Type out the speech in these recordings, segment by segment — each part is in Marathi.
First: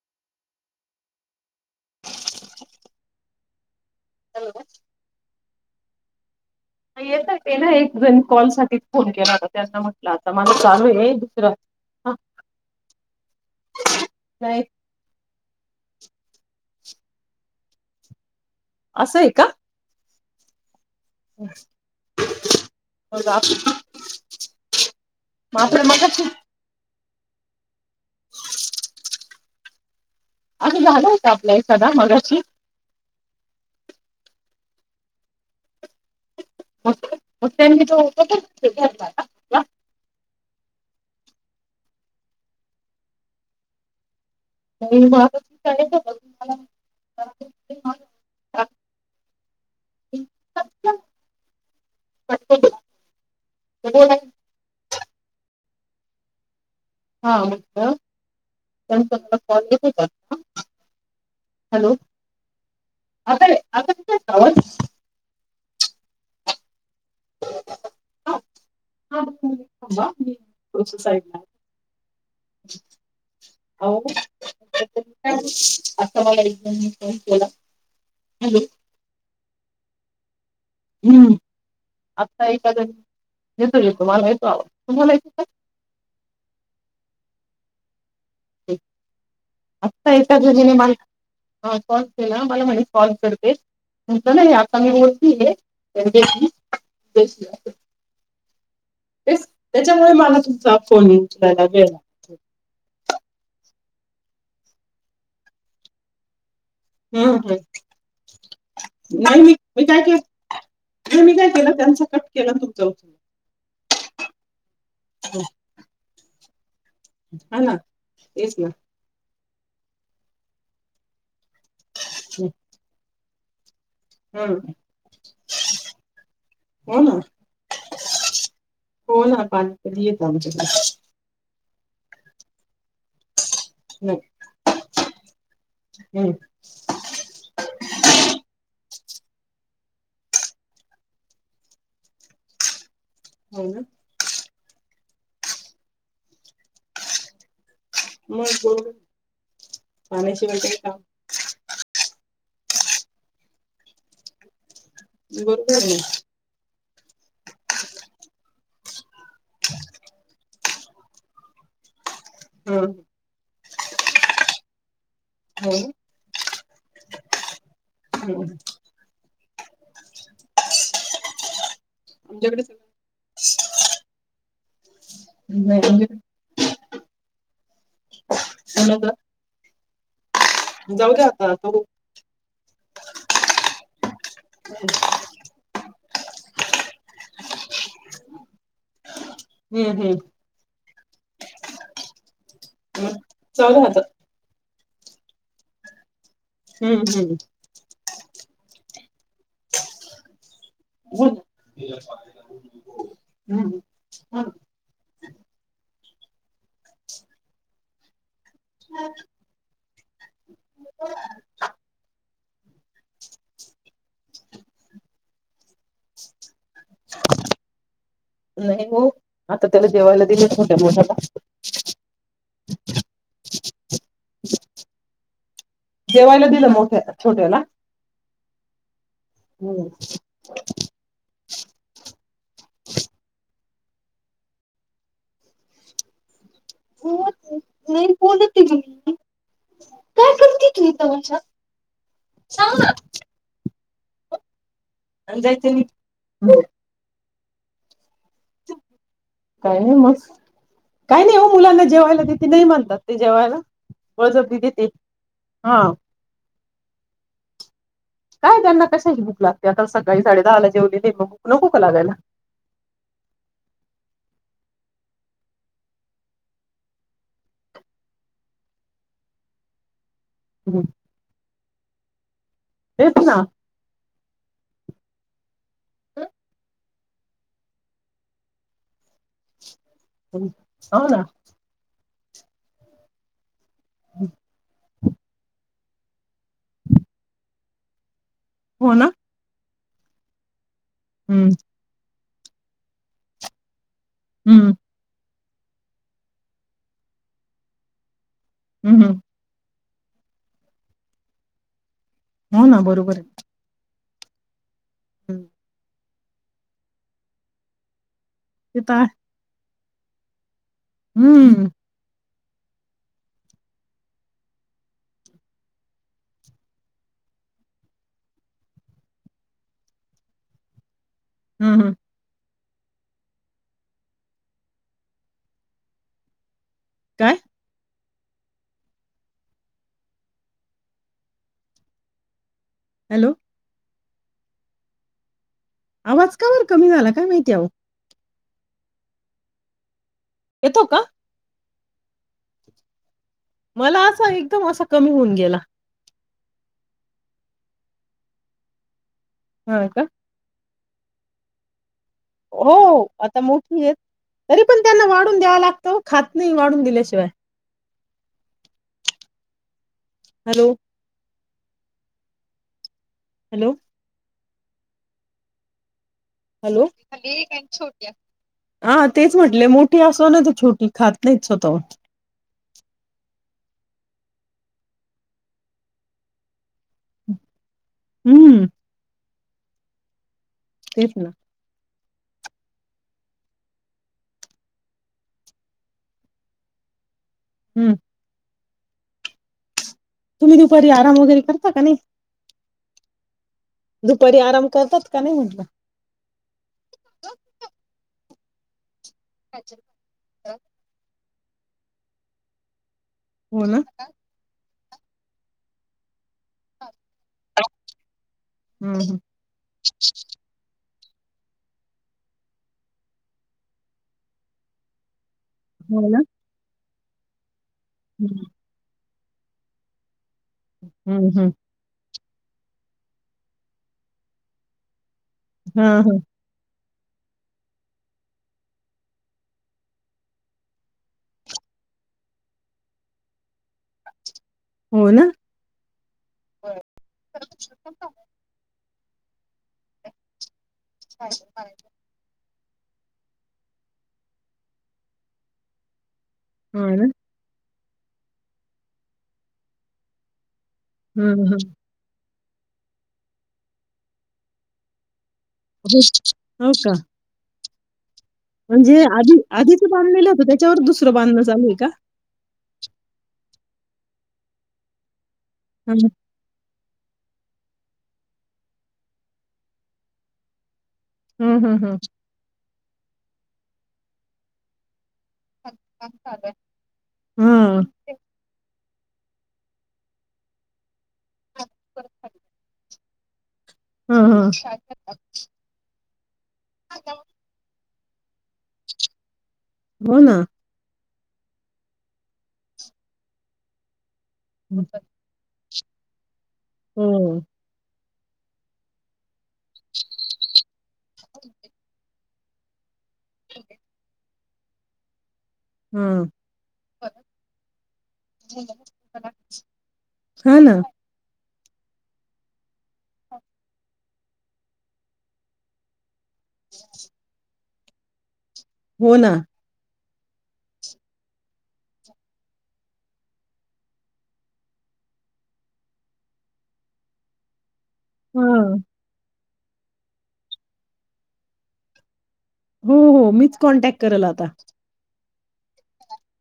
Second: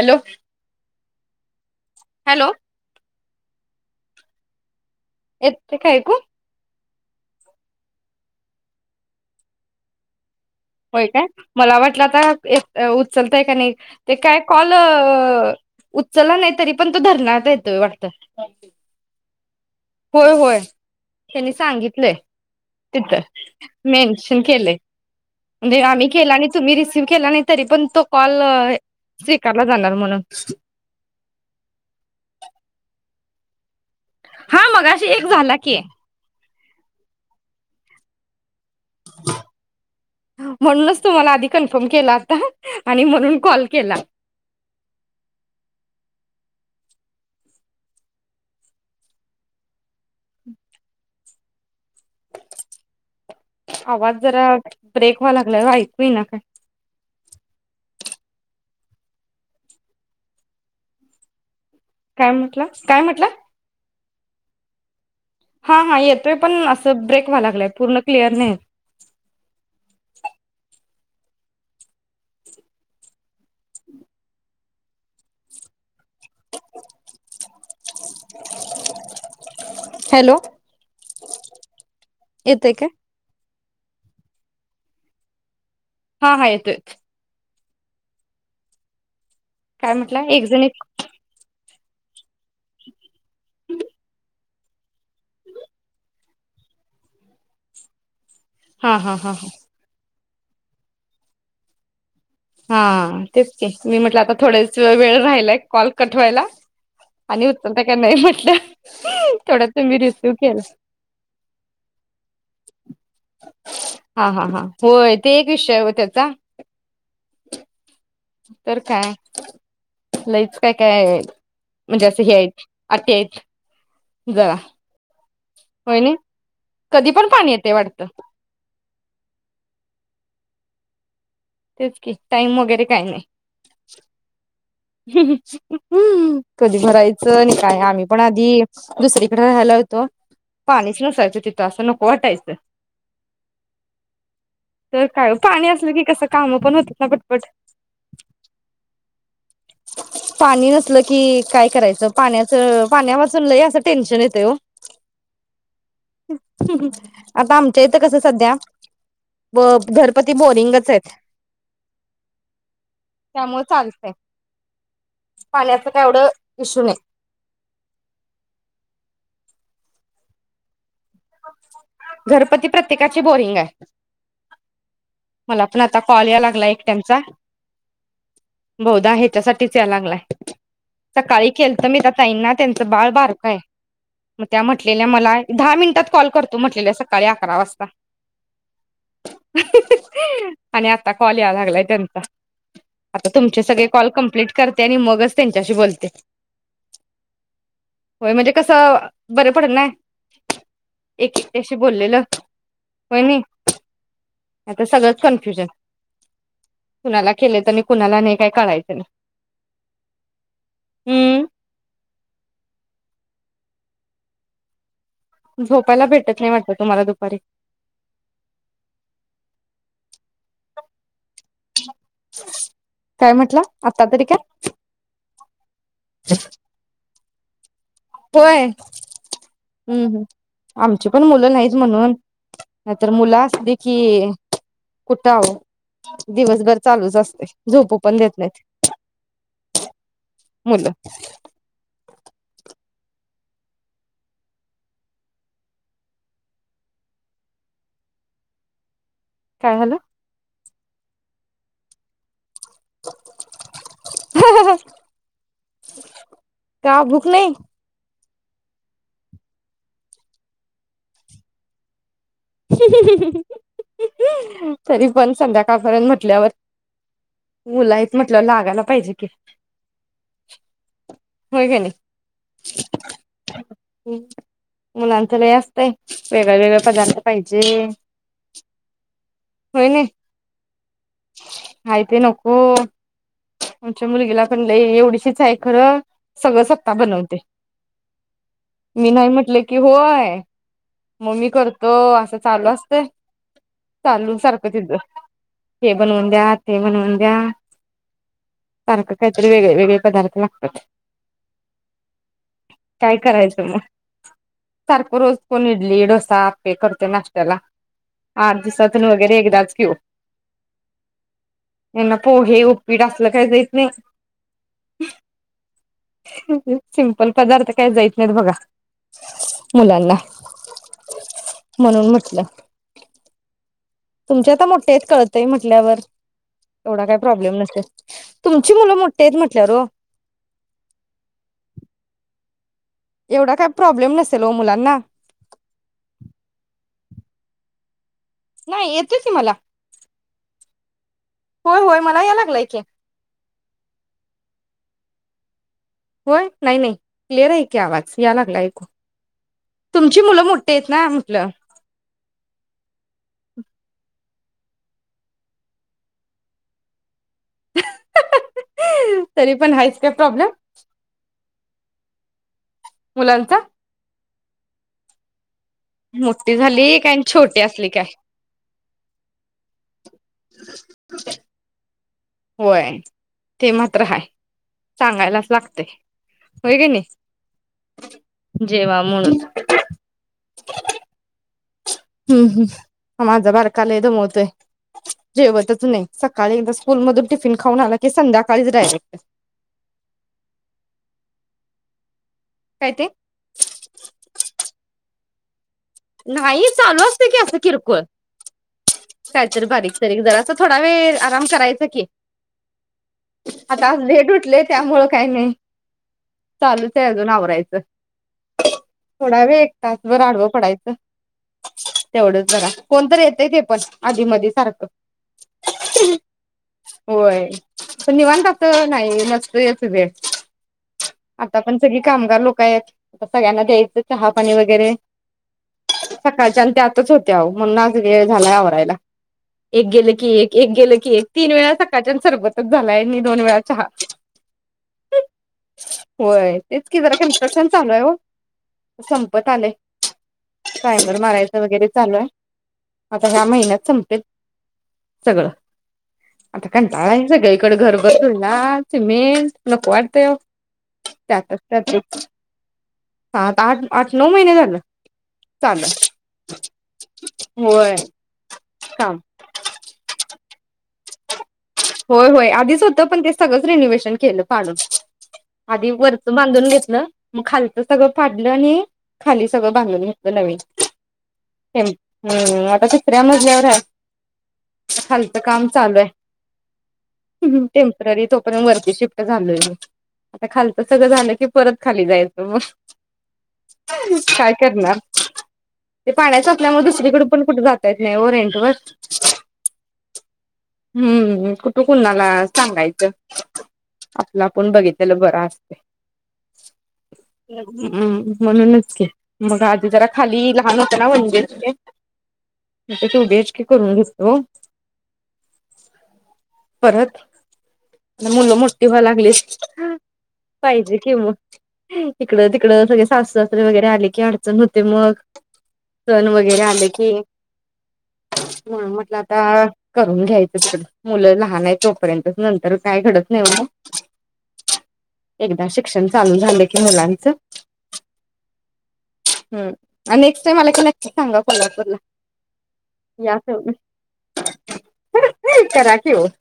Hello hello. हॅलो. येते का ऐकू? येतय ते ना एक जण कॉल साठीच फोन केला होता त्यांना म्हटलं आत होय काय मला वाटलं आता उचलता ये का नाही ते काय नाही कॉल उचला नाही तरी पण तो धरण्यात येतोय वाटत. असंय का? होय होय. त्यांनी सांगितलंय तिथ मेन्शन केल ये म्हणजे आपल्या आम्ही मगाशी केला आणि तुम्ही रिसी रिसिव्ह केला नाही तरी पण तो कॉल स्वीकारला जाणार म्हणून. असं झालं होत आपला एकादा मगाशी? हा मगाशी एक झाला की मग त्यांनी तो पक म्हणूनच तुम्हाला आधी कन्फर्म केला आता आणि म्हणून कॉल केला. [inaudible] [inaudible] तुम्हाला आवाज जरा ब्रेक व्हाय लागला ऐकू येई ना काय. [unintelligible] काय म्हटलं? काय म्हटलं? आता [inaudible] हा, हा येतोे पण असं ब्रेक व्हाय लागला ये पूर्ण क्लिअर हा नाही हा, दोन मिनिट थांबा मी येत. थोडंसं [unintelligible] हॅलो. हॅलो. हम्म आता येतय ऐका तर काय? येतो येतो मला येतो आवाज तुम्हाला येतो ये? हा हा येतो ये. [unintelligible] काय आत्ता म्हटलं एका एक जणी जण ने मला हा कोण? मला, मला म्हणे कॉल करते चांगली व्यक्ती आहे त्यांच्याशी [unintelligible] हा हा हा तेच, त्याच्या त्याच्यामुळे मला तुमचा फोन उचलायला वेळ लागतो. हां, तेच तेच मी म्हटलं आता थोडाच वेळ राहिलाय कॉल कट व्हायला. हं आणि हं उचलता का नाही म्हटलं नाही मी, थोडा मी तुम्ही काय रिसिव्ह केला केलं त्यांचा कट केला तुमचा उचलला हा हा हा. होय, ते एक विषय हो त्याचा. हा ना. तेच ना तर काय? लईच काय काय आहे. म्हणजे अस ही अ [unintelligible] ह [inaudible] जरा. हं होय ना, हो कधी ना पण पाणी येतय वाटतं? हो ना, पाणी कमी येतं आमच्या कडे. तेच कि, टाईम वगैरे काही नाही. हो. हं हं अं कधी भरायचं न काय आम्ही पण आधी दुसरीकडे राहायला होतो, पाणीच नसायचं तिथं असं नको वाटायचं. होय ना - तर काय पाणी असलं की कसं काम पण होतात ना पटपट. [unintelligible] पाण्याशिवाय पाणी काही काम नसलं की काय करायचं. पाण्या- चं पाण्यावाचून लय असं टेन्शन येतय ओ. बरोबर आहे. [inaudible] आता आमच्या इथं कसं सध्या- ब घरपती बोरिंगच आहेत. हम्. म चालतं. हा पाण्याचं काय एवढं इशू नाही. हो ना आमच्याकडे घरपती सगळं प्रत्येकाची बोरिंग आहे मला पण नाही आता आमच्याकडे कॉल या लागला एकट्यांचा बहुधा कोणाचा हितासाठी या लागला ये. जाऊ द्या सकाळी आता तो केलत मी त्या ताईंना त्यांच बाळ बारकं ये. म त्या म्हटलेल्या मला दहा मिनटात करतो म्हटलेल्या सक -काळी अकरा वाजता हम्म हम्म आणि आता कॉल यायाला लागलाय त्यांचा मग आता तुमचे जाऊ द्या सगळे आता कॉल कंप्लीट कर त्यानी आणि मगच त्यांच्याशी बोलते. हम्म हम्म होय म्हणजे कसं बर पडलं नाय. हो ना एकट्याशी बोललेलं पण नाही हम्म हो ना आता सगळंच कन्फ्युजन कुणाला केलेत आणि कुणाला नाही काय कळायचं नाही हम्म. झोपायला भेटत नाही वाटत तुम्हाला दुपारी. नाही हो आता त्याला जेवायला दिले मोठ्या मोठ्या मुलाला. काय म्हटला आता तरी काय जेवायला दिलं मोठ्या छोट्याला होय हम्म हम्म आमची पण मुलं नाहीच म्हणून नाही तर मुलं असती की कुठ अहो. दिवसभर चालूच असते झोपू पण देत नाहीत मुलं. [inaudible] [unintelligible] [unintelligible] काय नाय मस काही नाही ओ मुलांना जेवायला दे ती नही म्हणतात ते जेवायला बळजबरी दिते हा. का भूक नई? काय त्यांना कशाची भुक लागते आता सकाळी साडे दहाला जेवलेलेय ते मग भुक नको का लागायला. [unintelligible] तरी पण संध्याकाळपर्यंत म्हटल्यावर मुल आहेत म्हटल्यावर लागायला पाहिजे कि हम्म. होय ग नी. तेच ना ह मुलांच लइ अस ते वेगळ वेगळ पदार पाहिजे होय ने. हो ना ते नको आमच्या मुलगीला पण लई एवढीशी च आये खर सगळ सत्ता बनवते. हो मी ना नाई म्हटले कि होय? मग मी हम्म करतो -अस चालू असतय हम्म [unintelligible] हे बनवून द्या ते बनवून द्या- सारख हम्म काहीतरी वेगळ वेगळ पदार्थ लागत्यात हो ना बरोबर काय आहे करायच म? सारख रोज हं. कोन इडली डो आपे करतो नाश्त्याला आठ ते तर दिवसातून आहे. वगेरे एकदाच की ओ. हम्म. यांना पोहे उप्पीट असल काई देत नाई - सिंपल पदार्थ काई द्याचं नायीत बघा मुलांना- हम्म हम्म. म्हणून म्हटल- तुमचे आता मोट्टे आयेत कळतय म्हटल्यावर एवढा कायी काय प्रॉब्लेम नसतो तुमची मुलं मोठी आहेत म्हटल्यावर ओ. हॅलो एवढा काय प्रॉब्लेम नस - नसेल ओ मुलांना. आवाज काबर कमी झाला? काय माहिती आहो. नाही येतोय की मला. येतो का? होय होय मला याय लागलाय की. मला असा, एकदम असा कमी होऊन गेला. होय, नाही नाही क्लिअर आहे की आवाज या लागला. हा का तुमची मुलं मो तेेच ना [unintelligible] हो आता मोठी आहेत. तरी पण त्यांना वाढून द्यावा लागत ओ. खात नाही वाढून दिल्याशिवाय. तरी पण हायच. काय प्रॉब्लेम? हॅलो मुलांचा हॅलो मोठी हॅलो. झाली काय आणि छोटी असली काय हा तेच म्हटले मोठ मोठी असो नाही तर छोटी खात नाहीत स्वतःहून. होय ते मात्र हाय सांगायलाच लागते होय की नाही. हम्म जेवा म्हणून. तेच ना. हम्म हम माझा बारका लई दमवतोय. जेवतच नाही सकाळी एकदा स्कूल मधू टिफिन खाऊण हम्म आला की संध्याकाळी काळीच डायरेक्ट तुम्ही दुपारी आराम वगैरे करता का नाही. काय ते दुपारी आराम करतात का नाही म्हटलं. नाही चालू असते की असं किरकोळ. काहीतरी बारीक सारीक जरा अस थोडा वेळ काम करायचं की. हो ना आता आज लेट उठले. त्यामुळ काही नाही. चालूच आहे अजून आवरायचं. हम्म थोडा वेळ एक तासभर आडवं पडायचं. तेवढंच बघा कोणतरी येतंय ते पण आधी मधी सारखं. हो ना. होय. हं, निवांत असं नाही. नसतो येत वेळ हम्म हम्म आता पण सगळी कामगार लोक आहेत, सगळ्यांना द्यायचं चहापाणी वगैरे. हां, हां. सकाळच्याला त्यात होतोच आहो म्हणुन आज वेळ झालाय आवरायला, एक गेलं की एक एक गेलं की एक तीन वेळा सकाळच्या सरबतच झालाय आणि दोन वेळा चहा हो ना? होय तेच कि जरा कन्स्ट्रक्शन चालू आहे हो. संपत आलय. सायबर मारायचं वगैरे चालू आहे. आता ह्या महिन्यात संपतय सगळं. आता हां ना. कंटाळा येतो ग. घरभर चुना, सिमेंट नको वाटतंय हो. हं, त्यातच हं. त्यातून सात आठ, आठ नऊ महिने झाले. हो का. आहे होय. म्हणजे काम आधी आधीच बांधलेलं होतं त्याच्यावर दुसर दुसरं बांधन चालूये. होय होय आधीच होतं पण ते सगळंच रिनोव्हेशन केलं पाडून. आधी हं, वरच बांधून घेत. मग खालच सगळं पाडलं आणि खाली सगळं बांधून घेतलं नवीन. हं, हं, हम् हं. हम् आता दुसऱ्या मज एवढं खाल आता काम चालू आहे. हम् हम टेम्पररी तोपर्यंत वरती शिफ्ट झालोय आता खालच सगळं झालं की परत खाली जायचं मग हां, हां. काय करणार. ते पाण्याच त्यामुळे दुसरीकडे पण कुठे जात त्या ठेव रेंजवर. हो ना. हम्म. कुठ कुणाला सांगायच. आपल आपण हं, बघितलेल बर असतय. हो. लग्न. ह म्हणूनच घ्या. मग आधी जरा खाली लहान होताना म्हणजे टू बी एच के करून घेतलं. हां. मुलं मोठी व्हायला लागली हां ना. पाहिजे की मग. इकडं तिकड सगळे सासर सासरे वगैरे आले की अडचण होते मग, सण वगैरे आले की. ह हो म्हटलं ना. आता करून घ्यायचं [unintelligible] मुलं लहान आहे तोपर्यंत नंतर काय घडत नाही मग, एकदा शिक्षण चालू झालं की मुलांच हं हम्, नेक्स्ट टाइम आला क नक्की सांगा कोल्हापूरला. हो -हो या मीच तुम्ही. कॉन्टॅक्ट करल आता. [unintelligible] करा. [unintelligible]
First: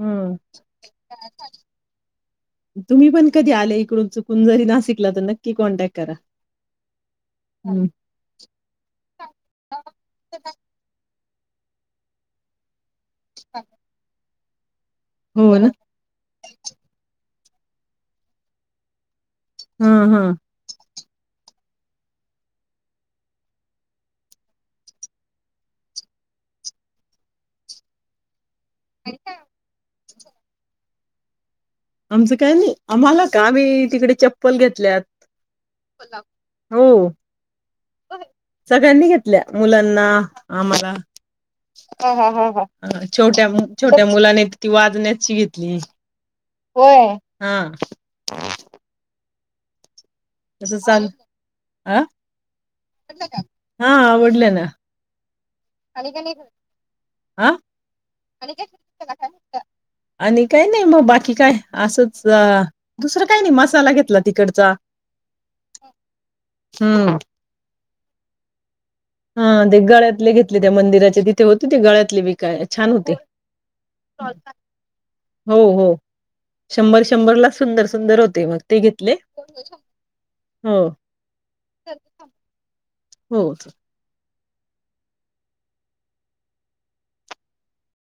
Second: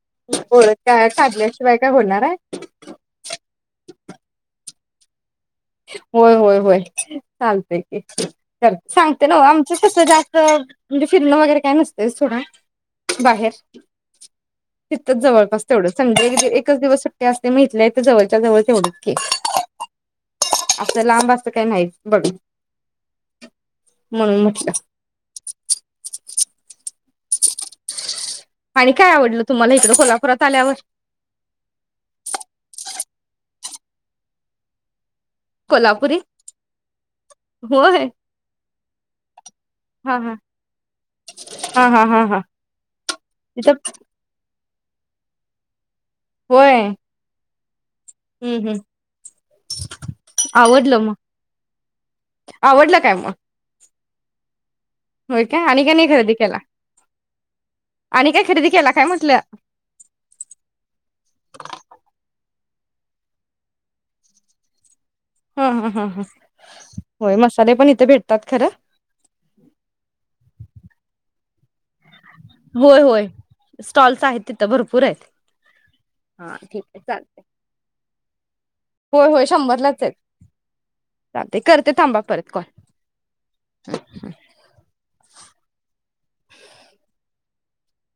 हम, ओळख काढल्याशिवाय काय होणार आहे तुम्ही पण कधी आले इकडून चुकून जरी नासिक [unintelligible] होय, होय, होय, चालतय हं. की, कर सांगते न आमचं कस जास्त फिरणं वगैरे काय नसतय सोडा. बाहेर. तिथच हो जवळपास ना? तेवढं [unintelligible] एकच दिवस सुट्टी. ते असते मी इथल्या इथ जवळच्या जवळ तेवढीच की, हम्म हम्म लांब अस काही नाहीच बघ, म्हणून म्हटलं. [unintelligible] आणि काय आवडलं तुम्हाला इकड कोल्हा परत आल्यावर आमचं काय नाही, आम्हाला का, आम्ही तिकडे चप्पल घेतल्यात. कोल्हापुरी [unintelligible] हो होय [unintelligible] सगळ्यांनी घेतल्या मुलांना, हा हा आम्हाला, हा हा हा हा [unintelligible] छोट्या मु तिथं छोट्या मुलाने ती वाजण्याची घेतली. व्हय. हां. हं हं [unintelligible] तसं आवडलं चाल मग, अ आवडलं काय मग? हा आवडलं ना. होय काय आणि काय नाही खरेदी [unintelligible] केला आणि काय खरेदी केला काय म्हटलं आणि काही नाही मग बाकी काय असंच आ दुसरं काही नाही, मसाला घेतला तिकडचा. हा, हा, हा, हा, हम्म होय मसाले पण येतं ते भेटतात खरं? हा, ते गळ्यातले घेतले, त्या मंदिराच्या तिथ ती होती ती गळ्यात किव्ही काय छान होय होते. होय स्टॉल्स आहेत तिथं भरपूर आहेत हो हो हा ठीक आहे शंभर, चालते शंभरला सुंदर, सुंदर होते. [unintelligible] होय, होय शंभरलाच आहे. हो चालते, करते थांबा परत कॉल. हो. [unintelligible]